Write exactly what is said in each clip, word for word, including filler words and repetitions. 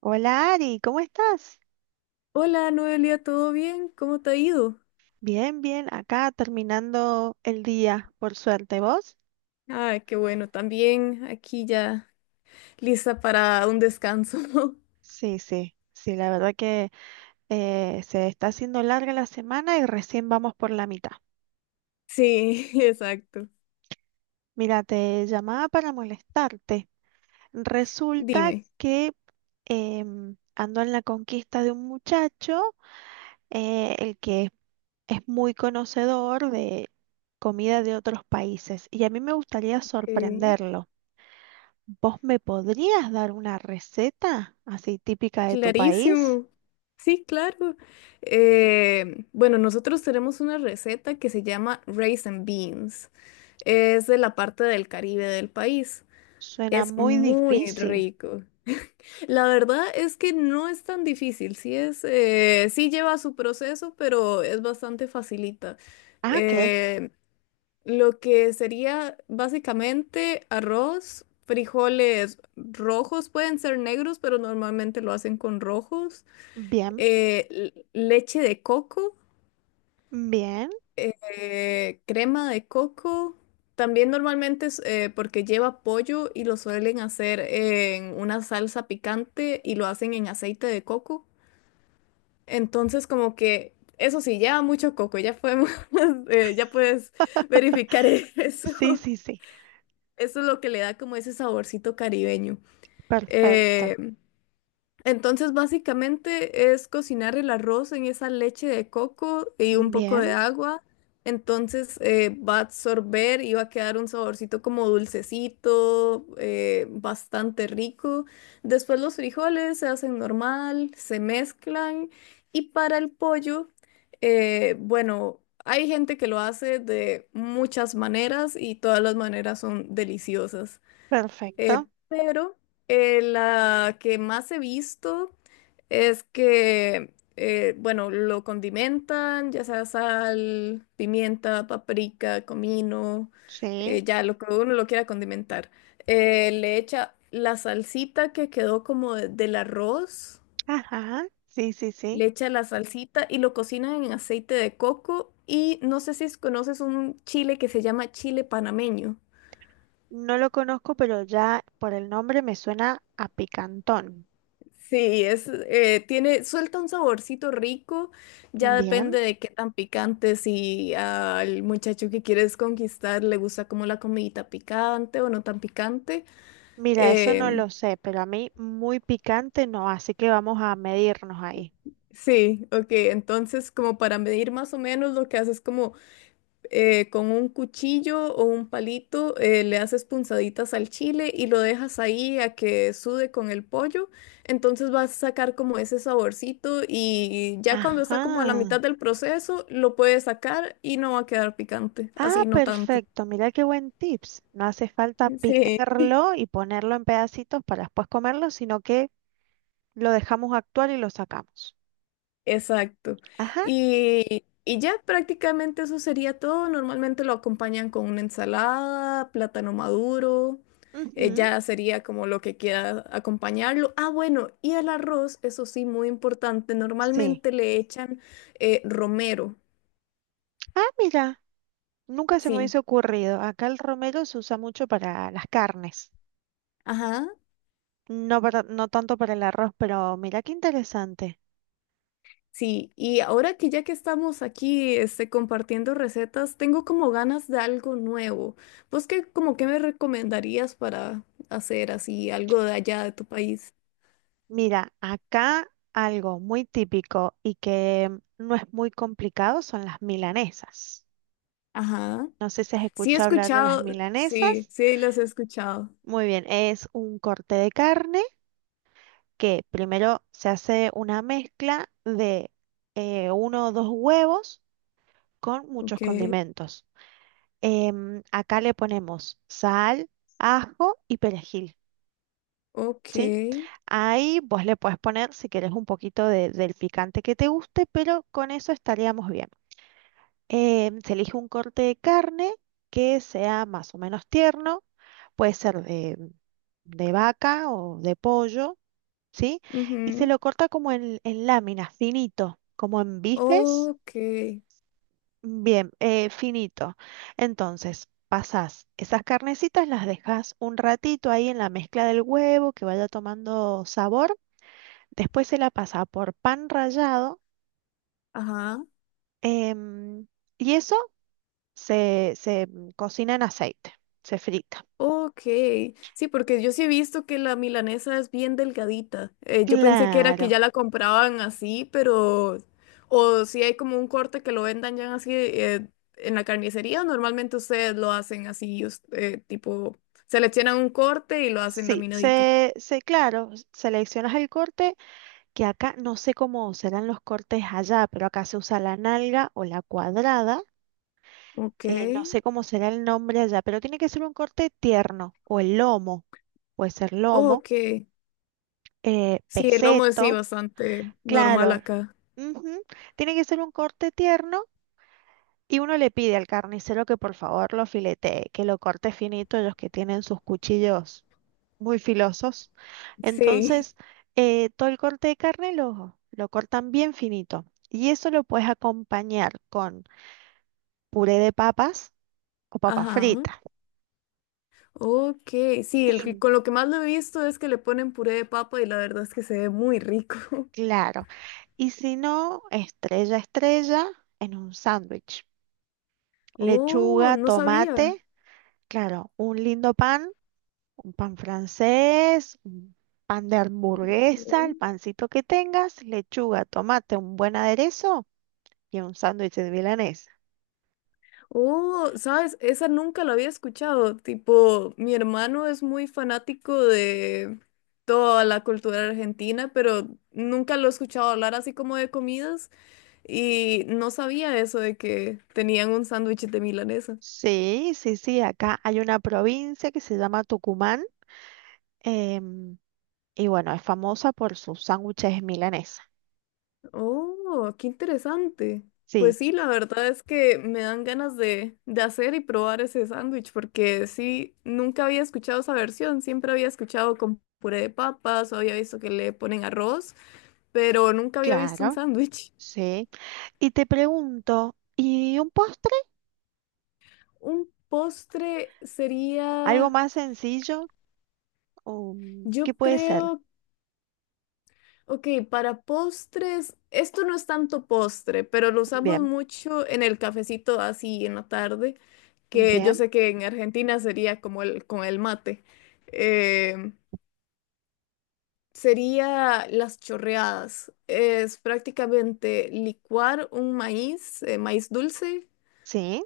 Hola Ari, ¿cómo estás? Hola Noelia, ¿todo bien? ¿Cómo te ha ido? Bien, bien, acá terminando el día, por suerte. ¿Vos? Ah, qué bueno, también aquí ya lista para un descanso. Sí, sí, sí, la verdad que eh, se está haciendo larga la semana y recién vamos por la mitad. Sí, exacto. Mira, te llamaba para molestarte. Resulta Dime. que em, ando en la conquista de un muchacho, eh, el que es muy conocedor de comida de otros países y a mí me gustaría Ok. sorprenderlo. ¿Vos me podrías dar una receta así típica de tu país? Clarísimo. Sí, claro. Eh, bueno, Nosotros tenemos una receta que se llama Rice and Beans. Es de la parte del Caribe del país. Suena Es muy muy difícil. rico. La verdad es que no es tan difícil, sí es, eh, sí lleva su proceso, pero es bastante facilita. Ah, ok. Eh, lo que sería básicamente arroz, frijoles rojos, pueden ser negros, pero normalmente lo hacen con rojos, Bien, eh, l- leche de coco, bien. eh, crema de coco. También normalmente es eh, porque lleva pollo y lo suelen hacer en una salsa picante y lo hacen en aceite de coco. Entonces, como que, eso sí, lleva mucho coco, ya podemos, eh, ya puedes verificar eso. Sí, sí, sí. Eso es lo que le da como ese saborcito caribeño. Perfecto. Eh, entonces, básicamente es cocinar el arroz en esa leche de coco y un poco de Bien, agua. Entonces, eh, va a absorber y va a quedar un saborcito como dulcecito, eh, bastante rico. Después los frijoles se hacen normal, se mezclan. Y para el pollo, eh, bueno, hay gente que lo hace de muchas maneras y todas las maneras son deliciosas. Eh, perfecto. pero eh, la que más he visto es que, eh, bueno, lo condimentan, ya sea sal, pimienta, paprika, comino, eh, Sí. ya lo que uno lo quiera condimentar. Eh, le echa la salsita que quedó como de- del arroz, Ajá. Sí, sí, sí. le echa la salsita y lo cocina en aceite de coco. Y no sé si es- conoces un chile que se llama chile panameño. No lo conozco, pero ya por el nombre me suena a picantón. Sí, es, eh, tiene, suelta un saborcito rico, ya Bien. depende de qué tan picante, si al muchacho que quieres conquistar le gusta como la comidita picante o no tan picante. Mira, eso no Em, lo sé, pero a mí muy picante no, así que vamos a medirnos ahí. sí, ok, entonces como para medir más o menos lo que haces es como eh, con un cuchillo o un palito, eh, le haces punzaditas al chile y lo dejas ahí a que sude con el pollo. Entonces vas a sacar como ese saborcito y ya cuando está como a la mitad Ajá. del proceso, lo puedes sacar y no va a quedar picante, Ah, así no tanto. perfecto. Mira qué buen tips. No hace falta Sí. picarlo y ponerlo en pedacitos para después comerlo, sino que lo dejamos actuar y lo sacamos. Exacto. Ajá. Y, y ya prácticamente eso sería todo. Normalmente lo acompañan con una ensalada, plátano maduro. Eh, ujú. Ya sería como lo que quiera acompañarlo. Ah, bueno, y el arroz, eso sí, muy importante. Sí. Normalmente le echan eh, romero. Ah, mira. Nunca se me Sí. hubiese ocurrido. Acá el romero se usa mucho para las carnes. Ajá. No para- no tanto para el arroz, pero mira qué interesante. Sí, y ahora que ya que estamos aquí, este, compartiendo recetas, tengo como ganas de algo nuevo. ¿Vos qué, como qué me recomendarías para hacer así algo de allá de tu país? Mira, acá algo muy típico y que no es muy complicado son las milanesas. Ajá. No sé si has Sí he escuchado hablar de las escuchado, sí, milanesas. sí las he escuchado. Muy bien, es un corte de carne que primero se hace una mezcla de eh, uno o dos huevos con muchos Ok, condimentos. Em, acá le ponemos sal, ajo y perejil, ok, ¿sí? Ahí vos le puedes poner, si querés, un poquito de- del picante que te guste, pero con eso estaríamos bien. Em, se elige un corte de carne que sea más o menos tierno, puede ser de de vaca o de pollo, ¿sí? Y se ujú, lo corta como en, en láminas, finito, como en bifes, ok, bien, eh, finito. Entonces, pasás esas carnecitas, las dejas un ratito ahí en la mezcla del huevo, que vaya tomando sabor. Después se la pasa por pan rallado ajá. em, y eso se, se mm, cocina en aceite, se frita. Ok, sí, porque yo sí he visto que la milanesa es bien delgadita. Eh, yo pensé que era que Claro. ya la compraban así, pero... O si hay como un corte que lo vendan ya así eh, en la carnicería, normalmente ustedes lo hacen así, us- eh, tipo, seleccionan un corte y lo hacen Sí, laminadito. se, se, claro, seleccionas el corte, que acá no sé cómo serán los cortes allá, pero acá se usa la nalga o la cuadrada. Ok, eh, no sé cómo será el nombre allá, pero tiene que ser un corte tierno o el lomo, puede ser lomo, ok. eh, Sí, el lomo es sí peseto, bastante normal claro. acá. Ujú. Tiene que ser un corte tierno y uno le pide al carnicero que por favor lo filetee, que lo corte finito, ellos que tienen sus cuchillos muy filosos. Sí, Entonces, eh, todo el corte de carne lo, lo cortan bien finito y eso lo puedes acompañar con puré de papas o papas ajá. fritas. Ok, sí, el Y, con lo que más lo he visto es que le ponen puré de papa y la verdad es que se ve muy rico. claro, y si no, estrella, estrella en un sándwich. Oh, Lechuga, no sabía. tomate, claro, un lindo pan, un pan francés, un pan de Ok. hamburguesa, el pancito que tengas, lechuga, tomate, un buen aderezo y un sándwich de milanesa. Oh, sabes, esa nunca la había escuchado. Tipo, mi hermano es muy fanático de toda la cultura argentina, pero nunca lo he escuchado hablar así como de comidas y no sabía eso de que tenían un sándwich de milanesa. Sí, sí, sí, acá hay una provincia que se llama Tucumán, em, y bueno, es famosa por sus sándwiches milanesa. Oh, qué interesante. Sí, Pues sí, la verdad es que me dan ganas de, de hacer y probar ese sándwich, porque sí, nunca había escuchado esa versión, siempre había escuchado con puré de papas o había visto que le ponen arroz, pero nunca había visto un claro, sándwich. sí. Y te pregunto, ¿y un postre? Un postre ¿Algo sería, más sencillo? Um, yo ¿qué puede ser? creo, ok, para postres, esto no es tanto postre, pero lo usamos Bien, mucho en el cafecito así en la tarde que yo bien, sé que en Argentina sería como el con el mate. eh, Sería las chorreadas. Es prácticamente licuar un maíz, eh, maíz dulce, sí,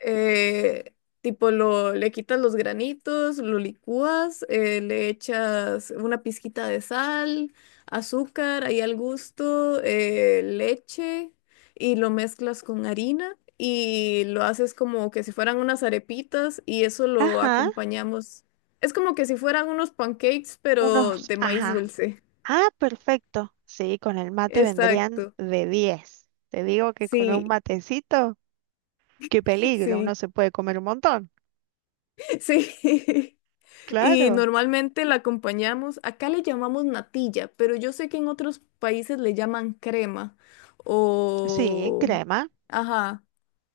eh, tipo, lo, le quitas los granitos, lo licúas, eh, le echas una pizquita de sal, azúcar, ahí al gusto, eh, leche y lo mezclas con harina y lo haces como que si fueran unas arepitas y eso lo ajá, acompañamos. Es como que si fueran unos pancakes, pero unos, de maíz ajá, dulce. ah, perfecto. Sí, con el mate vendrían Exacto. de diez. Te digo que con un Sí, matecito, qué peligro, uno sí, se puede comer un montón. sí. Y Claro. normalmente la acompañamos, acá le llamamos natilla, pero yo sé que en otros países le llaman crema Sí, en o... crema. Ajá,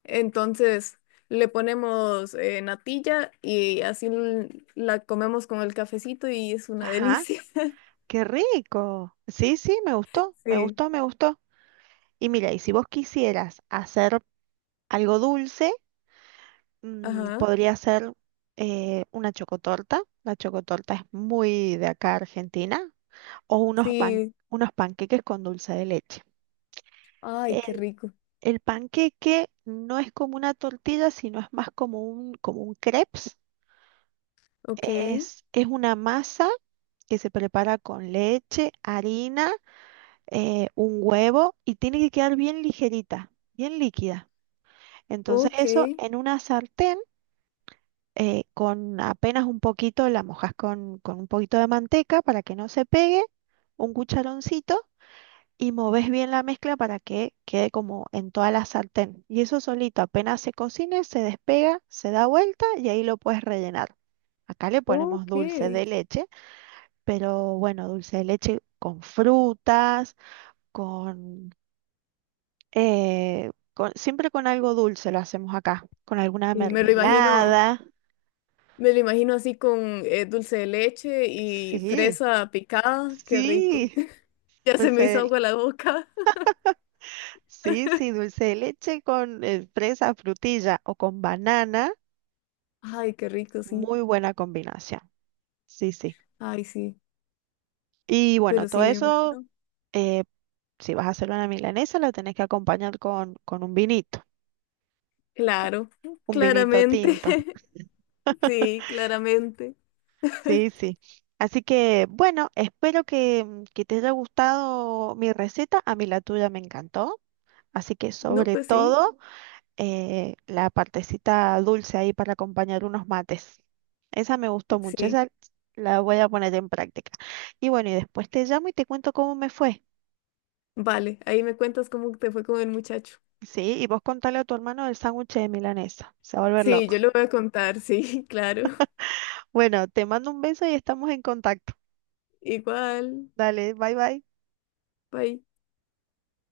entonces le ponemos eh, natilla y así l- la comemos con el cafecito y es una Ajá, delicia. qué rico. Sí, sí, me gustó, me Sí, gustó, me gustó. Y mira, y si vos quisieras hacer algo dulce, mm, ajá, podría ser eh, una chocotorta. La chocotorta es muy de acá Argentina. O unos pan, sí, unos panqueques con dulce de leche. ay, qué El, rico. el panqueque no es como una tortilla, sino es más como un, como un crepes. Ok, Es, es una masa que se prepara con leche, harina, eh, un huevo y tiene que quedar bien ligerita, bien líquida. Entonces ok, eso en una sartén, eh, con apenas un poquito, la mojas con, con un poquito de manteca para que no se pegue, un cucharoncito y moves bien la mezcla para que quede como en toda la sartén. Y eso solito, apenas se cocine, se despega, se da vuelta y ahí lo puedes rellenar. Acá le ponemos dulce de ok. leche, pero bueno, dulce de leche con frutas, con eh, con- siempre con algo dulce lo hacemos acá, con alguna Y me lo imagino. mermelada. Me lo imagino así con eh, dulce de leche y Sí, fresa picada. Qué rico. sí, Ya se me dulce hizo de, agua la boca. sí, sí, dulce de leche con eh, fresa, frutilla o con banana. Ay, qué rico, sí. Muy buena combinación. Sí, sí. Ay, sí. Y bueno, Pero todo sí, me eso, imagino. eh, si vas a hacer una milanesa, la tenés que acompañar con, con un vinito, Claro, un vinito tinto. claramente. Sí, claramente. Sí, sí. Así que bueno, espero que, que te haya gustado mi receta. A mí la tuya me encantó. Así que No, sobre pues sí. todo eh, la partecita dulce ahí para acompañar unos mates. Esa me gustó mucho, Sí. esa la voy a poner en práctica. Y bueno, y después te llamo y te cuento cómo me fue. Vale, ahí me cuentas cómo te fue con el muchacho. Sí, y vos contale a tu hermano el sándwich de milanesa. Se va a volver Sí, yo loco. lo voy a contar, sí, claro. Bueno, te mando un beso y estamos en contacto. Igual. Dale, bye bye. Bye.